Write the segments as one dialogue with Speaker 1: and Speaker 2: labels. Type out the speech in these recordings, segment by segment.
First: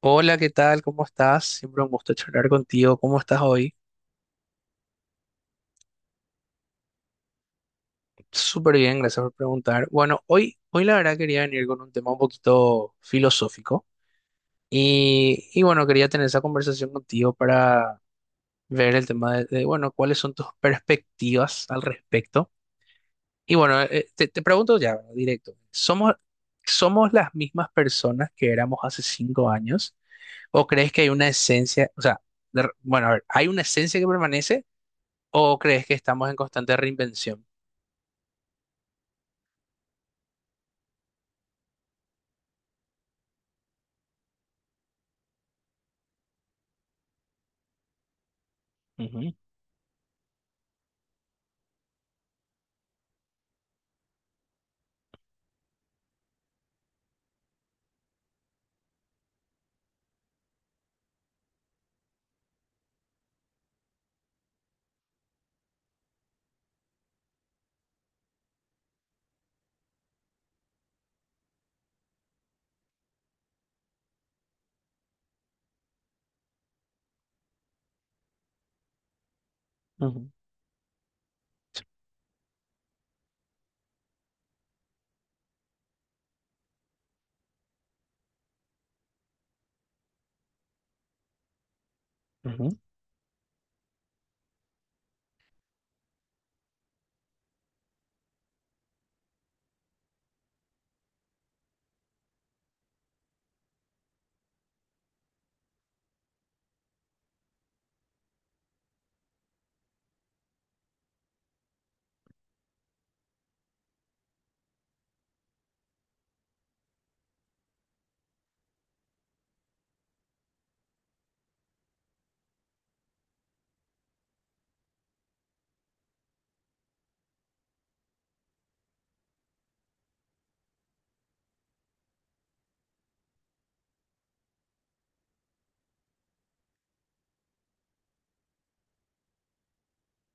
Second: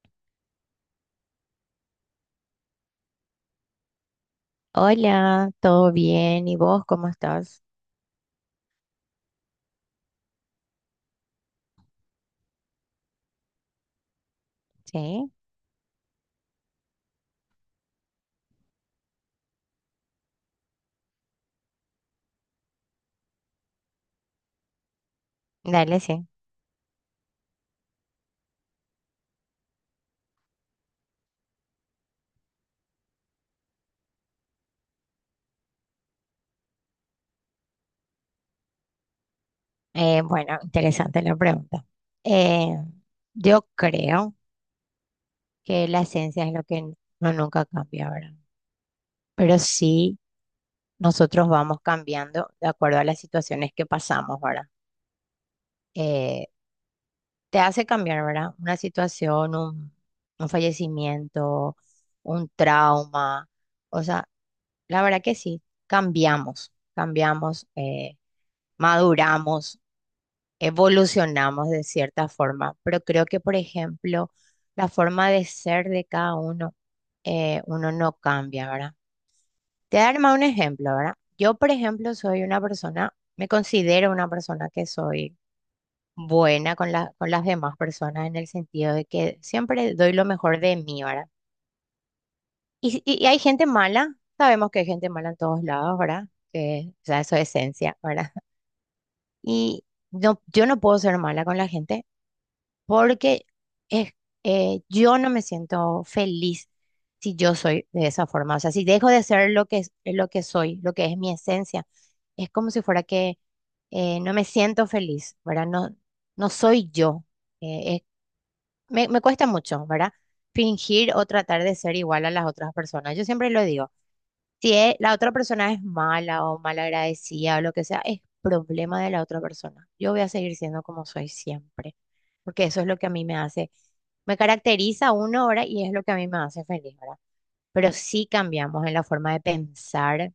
Speaker 1: Hola, ¿qué tal? ¿Cómo estás? Siempre un gusto charlar contigo. ¿Cómo estás hoy?
Speaker 2: Hola, ¿todo bien? ¿Y vos cómo estás?
Speaker 1: Súper bien, gracias por preguntar. Bueno, hoy la verdad quería venir con un tema un poquito filosófico
Speaker 2: Sí,
Speaker 1: y bueno, quería tener esa conversación contigo para ver el tema de, bueno, cuáles son tus perspectivas al respecto. Y bueno, te pregunto ya, bueno, directo,
Speaker 2: dale,
Speaker 1: ¿somos,
Speaker 2: sí.
Speaker 1: somos las mismas personas que éramos hace 5 años? ¿O crees que hay una esencia, o sea, bueno, a ver, ¿hay una esencia que permanece? ¿O crees que estamos en constante reinvención?
Speaker 2: Bueno, interesante la pregunta. Eh, yo creo que la esencia es lo que no nunca cambia, ¿verdad?
Speaker 1: Ujú,
Speaker 2: Pero sí, nosotros vamos cambiando de acuerdo a las situaciones que pasamos, ¿verdad? Eh, Te hace cambiar, ¿verdad? Una situación, un fallecimiento, un trauma, o sea, la verdad que sí, cambiamos, cambiamos. Maduramos, evolucionamos de cierta forma, pero creo que, por ejemplo, la forma de ser de cada uno, uno no cambia, ¿verdad? Te voy a dar
Speaker 1: ujú,
Speaker 2: más un ejemplo, ¿verdad? Yo, por ejemplo, soy una persona, me considero una persona que soy buena con las demás personas en el sentido de que siempre doy lo mejor de mí, ¿verdad?
Speaker 1: ujú,
Speaker 2: Y hay gente mala, sabemos que hay gente mala en todos lados, ¿verdad? Que, o sea, eso es esencia, ¿verdad? Y no, yo no puedo ser mala con la gente porque es, yo no me siento feliz si yo soy de esa forma. O sea, si dejo de ser lo que soy, lo que es mi esencia, es como si fuera que no me siento feliz, ¿verdad? No, no soy yo. Eh, es- me cuesta mucho, ¿verdad? Fingir o tratar de ser igual a las otras personas. Yo siempre lo digo. Si e- La otra persona es mala o malagradecida o lo que sea, es problema de la otra persona. Yo voy a seguir siendo como soy siempre, porque eso es lo que a mí me hace, me caracteriza uno ahora y es lo que a mí me hace feliz, ¿verdad? Pero sí cambiamos en la forma de pensar,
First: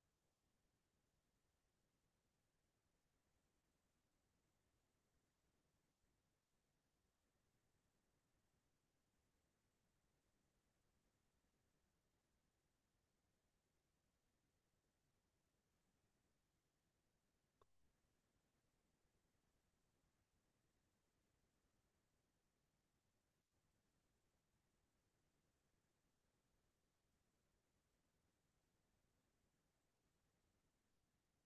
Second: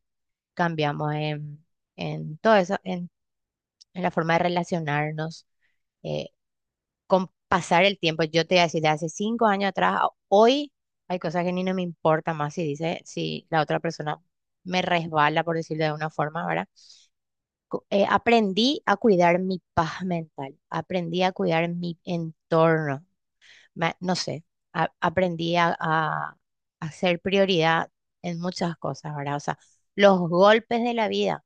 Speaker 2: cambiamos en todo eso, en la forma de relacionarnos. eh, con pasar el tiempo, yo te voy a decir, de hace 5 años atrás, a hoy hay cosas que ni no me importa más si dice, si la otra persona me resbala, por decirlo de una forma, ¿verdad? Aprendí a cuidar mi paz mental, aprendí a cuidar mi entorno, no sé, aprendí a hacer prioridad en muchas cosas, ¿verdad? O sea, los golpes de la vida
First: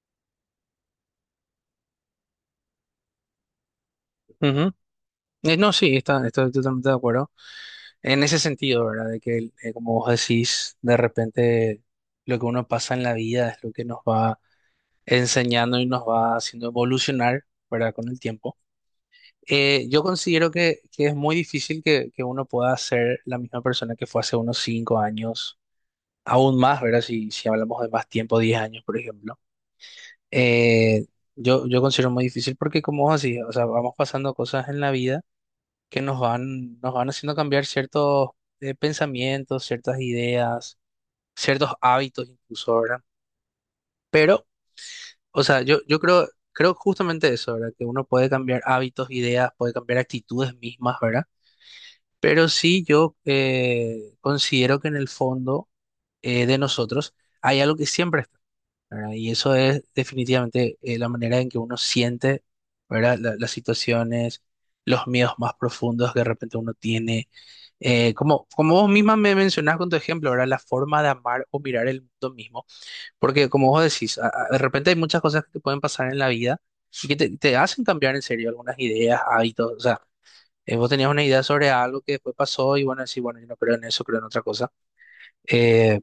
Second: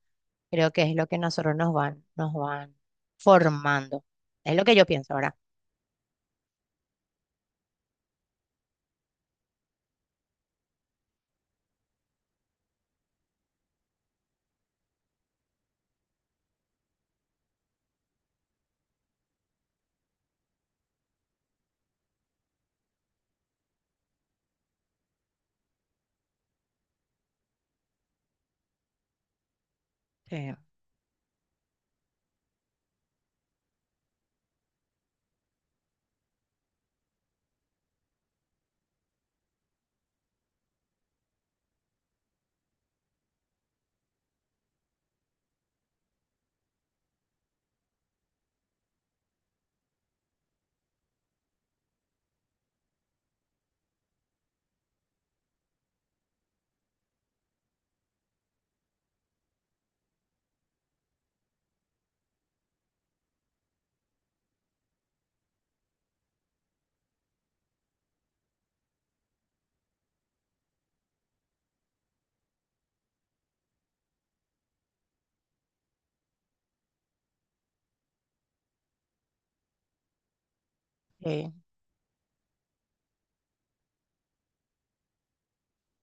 Speaker 2: creo que es lo que nosotros nos van formando. Es lo
Speaker 1: ujú.
Speaker 2: que yo pienso, ¿verdad?
Speaker 1: No, sí, estoy totalmente de acuerdo. En ese sentido, ¿verdad? De que, como vos decís, de repente lo que uno pasa en la vida es lo que nos va enseñando y nos va haciendo evolucionar, ¿verdad? Con el tiempo. Yo considero que es muy difícil que uno pueda ser la misma persona que fue hace unos 5 años, aún más, ¿verdad? Si hablamos de más tiempo, 10 años, por ejemplo. Eh, yo considero muy difícil porque como vos decís, o sea, vamos pasando cosas en la vida que nos van haciendo cambiar ciertos pensamientos, ciertas ideas, ciertos hábitos incluso, ¿verdad? Pero, o sea, yo creo justamente eso, ¿verdad? Que uno puede cambiar hábitos, ideas, puede cambiar actitudes mismas, ¿verdad? Pero sí yo considero que en el fondo de nosotros hay algo que siempre está, ¿verdad? Y eso es definitivamente la manera en que uno siente, ¿verdad? Las situaciones, los miedos más profundos que de repente uno tiene. Como vos misma me mencionás con tu ejemplo, ¿verdad? La forma de amar o mirar el mundo mismo. Porque como vos decís, de repente hay muchas cosas que te pueden pasar en la vida y que te hacen cambiar en serio algunas ideas, hábitos. O sea, vos tenías una idea
Speaker 2: Sí.
Speaker 1: sobre algo que después pasó y bueno, decís, bueno, yo no creo en eso, creo en otra cosa. Eh,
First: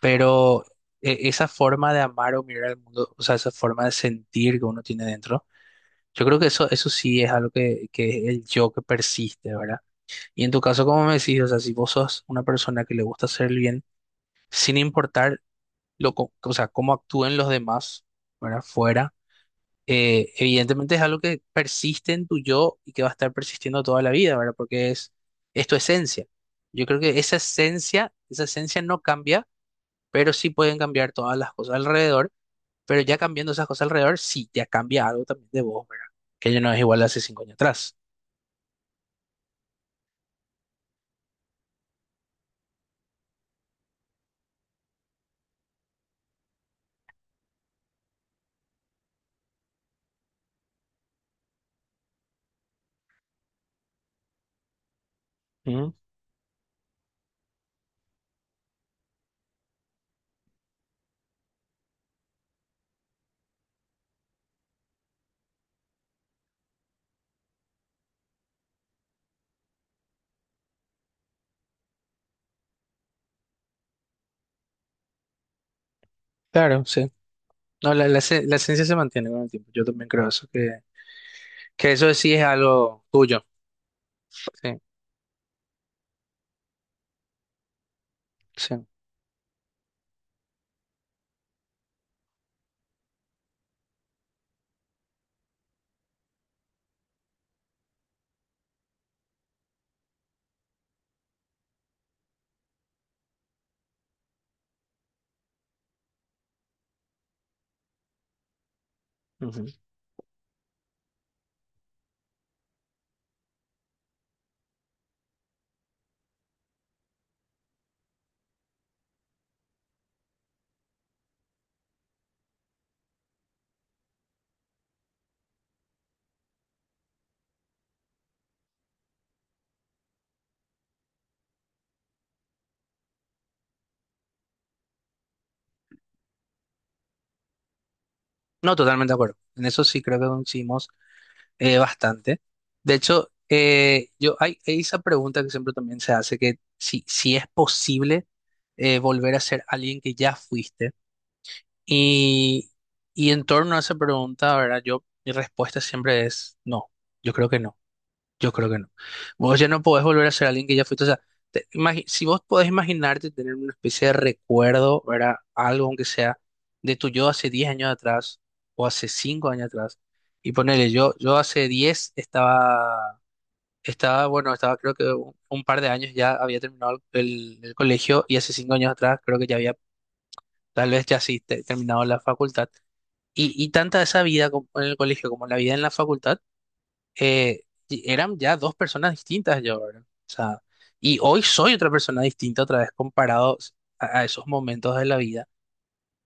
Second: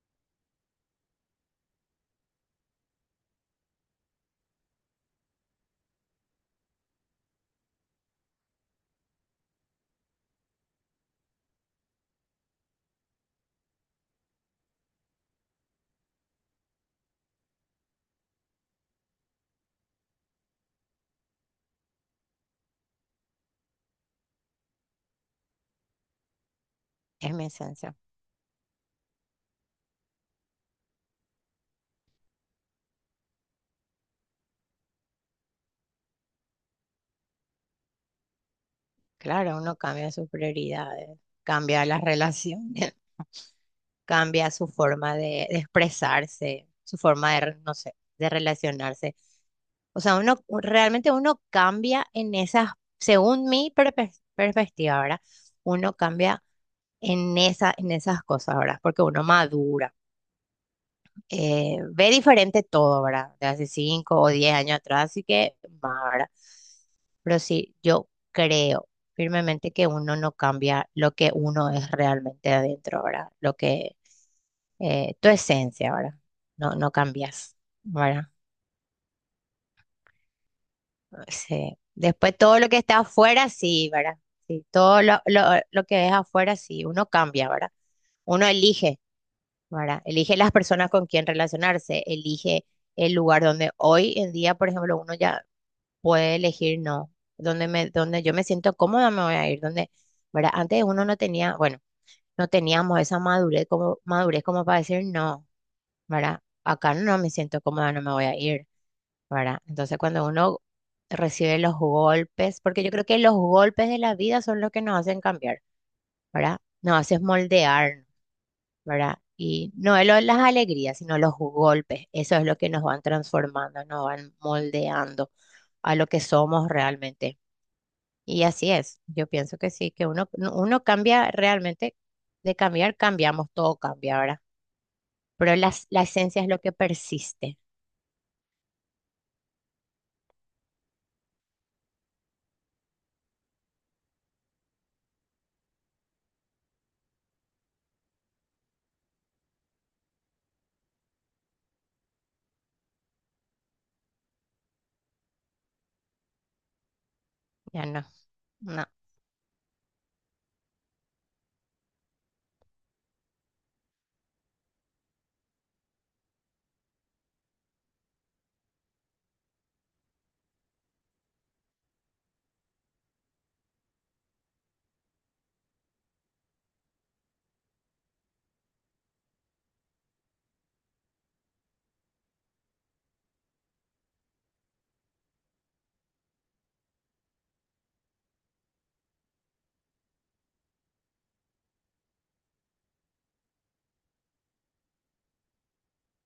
Speaker 1: pero esa forma de amar o mirar al mundo, o sea, esa forma de sentir que uno tiene dentro, yo creo que eso sí es algo que es el yo que persiste, ¿verdad? Y en tu caso, como me decís, o sea, si vos sos una persona que le gusta hacer el bien, sin importar o sea, cómo actúen los demás, ¿verdad? Fuera, evidentemente es algo que persiste en tu yo y que va a estar persistiendo toda la vida, ¿verdad? Porque es tu esencia. Yo creo que
Speaker 2: Es mi esencia.
Speaker 1: esa esencia no cambia, pero sí pueden cambiar todas las cosas alrededor, pero ya cambiando esas cosas alrededor, sí, ya cambia algo también de vos, ¿verdad? Que ya no es igual a hace 5 años atrás.
Speaker 2: Claro, uno cambia sus prioridades, cambia las relaciones, cambia su forma de expresarse, su forma no sé, de relacionarse. O sea, uno realmente uno cambia en esas, según mi perspectiva, ¿verdad?
Speaker 1: Ujú,
Speaker 2: Uno cambia en esas cosas, ¿verdad? Porque uno madura. Ve diferente todo, ¿verdad? De hace 5 o 10 años atrás, así que más, ¿verdad? Pero sí, yo creo firmemente que uno no cambia lo que uno es realmente adentro, ¿verdad? Lo que, tu esencia, ¿verdad? No,
Speaker 1: claro,
Speaker 2: no
Speaker 1: sí.
Speaker 2: cambias,
Speaker 1: No,
Speaker 2: ¿verdad?
Speaker 1: la esencia se mantiene con el tiempo. Yo también creo eso, que,
Speaker 2: Sí.
Speaker 1: que eso sí
Speaker 2: Después
Speaker 1: es
Speaker 2: todo lo que está
Speaker 1: algo tuyo.
Speaker 2: afuera, sí, ¿verdad? Sí,
Speaker 1: Sí,
Speaker 2: todo lo que es afuera, sí, uno cambia, ¿verdad? Uno
Speaker 1: sí.
Speaker 2: elige, ¿verdad? Elige las personas con quien relacionarse, elige el lugar donde hoy en día, por ejemplo, uno ya puede elegir no, donde yo me siento cómoda me voy a ir, donde, ¿verdad? Antes uno no tenía, bueno, no teníamos esa madurez como para decir no, ¿verdad? Acá no me siento cómoda, no me voy a ir, ¿verdad?
Speaker 1: Ujú.
Speaker 2: Entonces cuando uno recibe los golpes, porque yo creo que los golpes de la vida son los que nos hacen cambiar, ¿verdad? Nos hacen moldear, ¿verdad? Y no es las alegrías, sino los golpes. Eso es lo que nos van transformando, nos van moldeando a lo que somos realmente. Y así es. Yo pienso que sí, que uno, uno cambia realmente, de cambiar, cambiamos, todo cambia, ahora pero la esencia es lo que persiste.
Speaker 1: No, totalmente de acuerdo. En eso sí creo que coincidimos bastante. De hecho, yo, hay esa pregunta que siempre también se hace, que si es posible volver a ser alguien que ya fuiste. Y, y en torno a esa pregunta, ¿verdad? Yo, mi respuesta siempre es no, yo creo que no,
Speaker 2: Ya no,
Speaker 1: yo creo que
Speaker 2: no,
Speaker 1: no. Vos ya no podés volver a ser alguien que ya fuiste, o sea, si vos podés imaginarte tener una especie de recuerdo, ¿verdad? Algo aunque sea de tu yo hace 10 años atrás o hace 5 años atrás. Y ponele, yo hace 10 estaba, estaba creo que un par de años ya había terminado el colegio, y hace 5 años atrás creo que ya había, tal vez ya sí, terminado la facultad. Y tanta esa vida como en el colegio como la vida en la facultad, eh, y eran ya dos personas distintas yo, ¿verdad? O sea, y hoy soy otra persona distinta otra vez comparado a esos momentos de la vida.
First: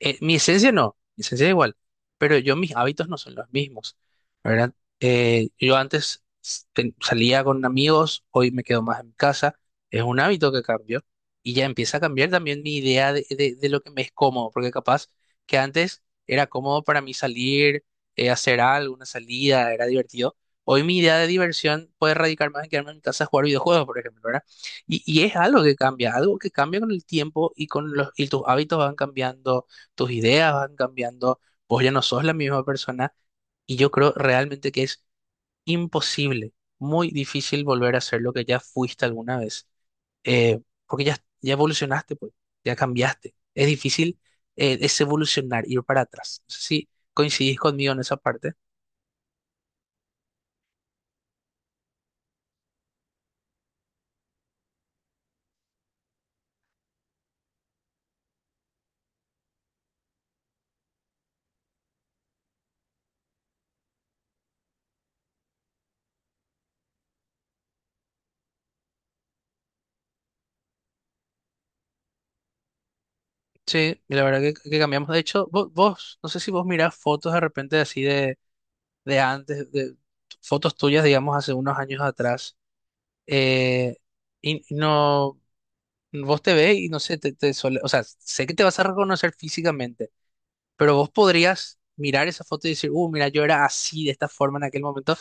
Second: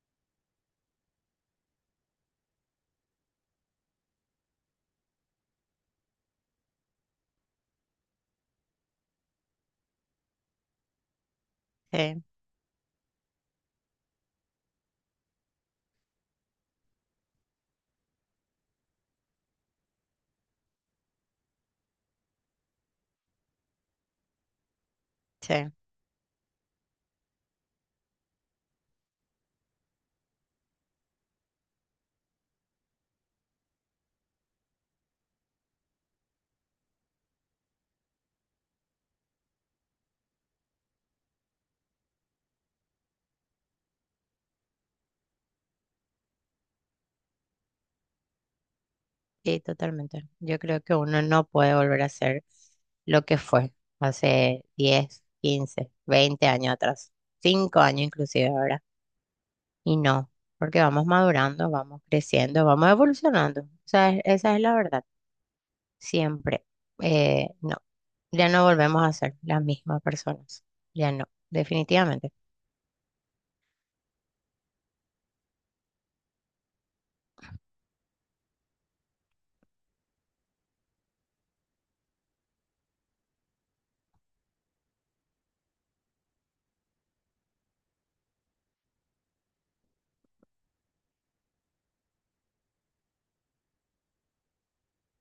Speaker 1: Mi esencia no, mi esencia es igual, pero yo mis hábitos no son los mismos, ¿verdad? Yo antes salía con amigos, hoy me quedo más en casa, es un hábito que cambió y ya empieza a
Speaker 2: sí,
Speaker 1: cambiar también mi idea de lo que me es cómodo, porque capaz que antes era cómodo para mí salir, hacer algo, una salida, era divertido. Hoy mi idea de diversión puede radicar más en quedarme en mi casa a jugar videojuegos, por ejemplo, ¿verdad? Y es
Speaker 2: sí.
Speaker 1: algo que cambia con el tiempo y y tus hábitos van cambiando, tus ideas van cambiando, vos ya no sos la misma persona y yo creo realmente que es imposible, muy difícil volver a ser lo que ya fuiste alguna vez, eh, porque ya, ya evolucionaste, pues, ya cambiaste. Es difícil, es evolucionar, ir para atrás. No sé si coincidís conmigo en esa parte.
Speaker 2: Sí, totalmente. Yo creo que uno no puede volver a ser lo que fue hace 10, 15, 20 años atrás, 5 años inclusive ahora. Y no, porque vamos madurando, vamos creciendo, vamos evolucionando. O sea, esa es la verdad. Siempre. No, ya no volvemos a ser las mismas personas. Ya no, definitivamente.
Speaker 1: Sí, y la verdad que cambiamos. De hecho, vos, no sé si vos mirás fotos de repente así de antes, de fotos tuyas, digamos, hace unos años atrás. eh, y no, vos te ves y no sé, o sea, sé que te vas a reconocer físicamente, pero vos podrías mirar esa foto y decir, mira, yo era así, de esta forma en aquel momento,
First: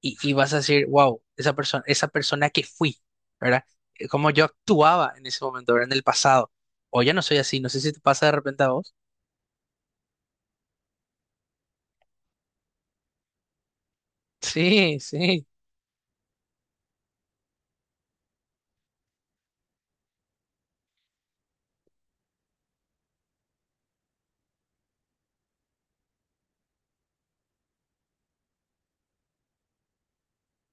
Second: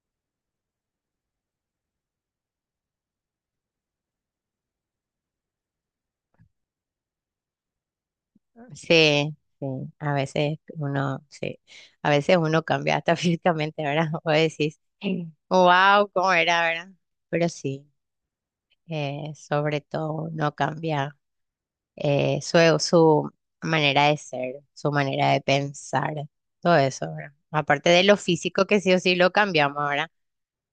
Speaker 1: y vas a decir, wow, esa persona que fui, ¿verdad? Como yo actuaba en ese momento, ¿verdad? En el pasado. O ya no soy así, no sé si te pasa de repente a vos.
Speaker 2: Sí, sí, a veces uno, sí, a veces uno cambia hasta físicamente, ¿verdad? O decís,
Speaker 1: Sí, sí,
Speaker 2: wow, ¿cómo era, verdad? Pero sí, sobre todo uno cambia su manera de ser, su manera de pensar, todo eso, ¿verdad? Aparte de lo físico que sí o sí lo cambiamos, ¿verdad?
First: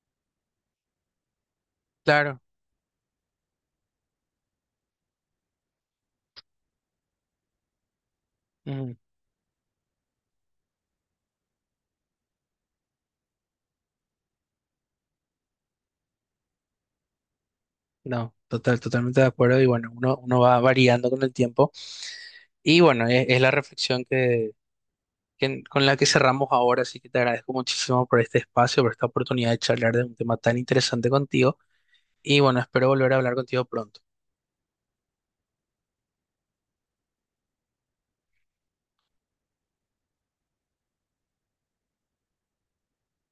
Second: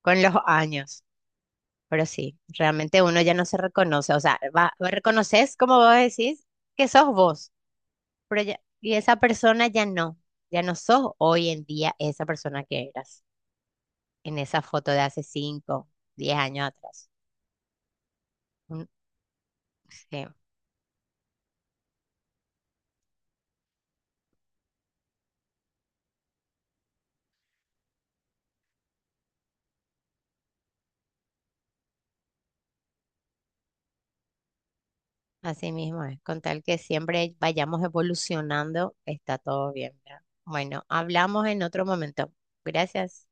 Speaker 2: Con los años, pero sí,
Speaker 1: claro.
Speaker 2: realmente uno ya no se reconoce, o sea, va, reconoces, como vos decís, que sos vos. Pero ya, y
Speaker 1: Ujú.
Speaker 2: esa persona ya no, ya no sos hoy en día esa persona que eras en esa foto de hace 5 10 años atrás.
Speaker 1: No,
Speaker 2: Mm,
Speaker 1: totalmente de acuerdo. Y bueno, uno,
Speaker 2: sí,
Speaker 1: uno va variando con el tiempo. Y bueno, es la reflexión con la que cerramos ahora, así que te agradezco muchísimo por este espacio, por esta oportunidad de charlar de un tema tan interesante contigo, y bueno, espero volver a hablar contigo pronto.
Speaker 2: así mismo es. Con tal que siempre vayamos evolucionando, está todo bien, ¿verdad? Bueno, hablamos en otro momento. Gracias.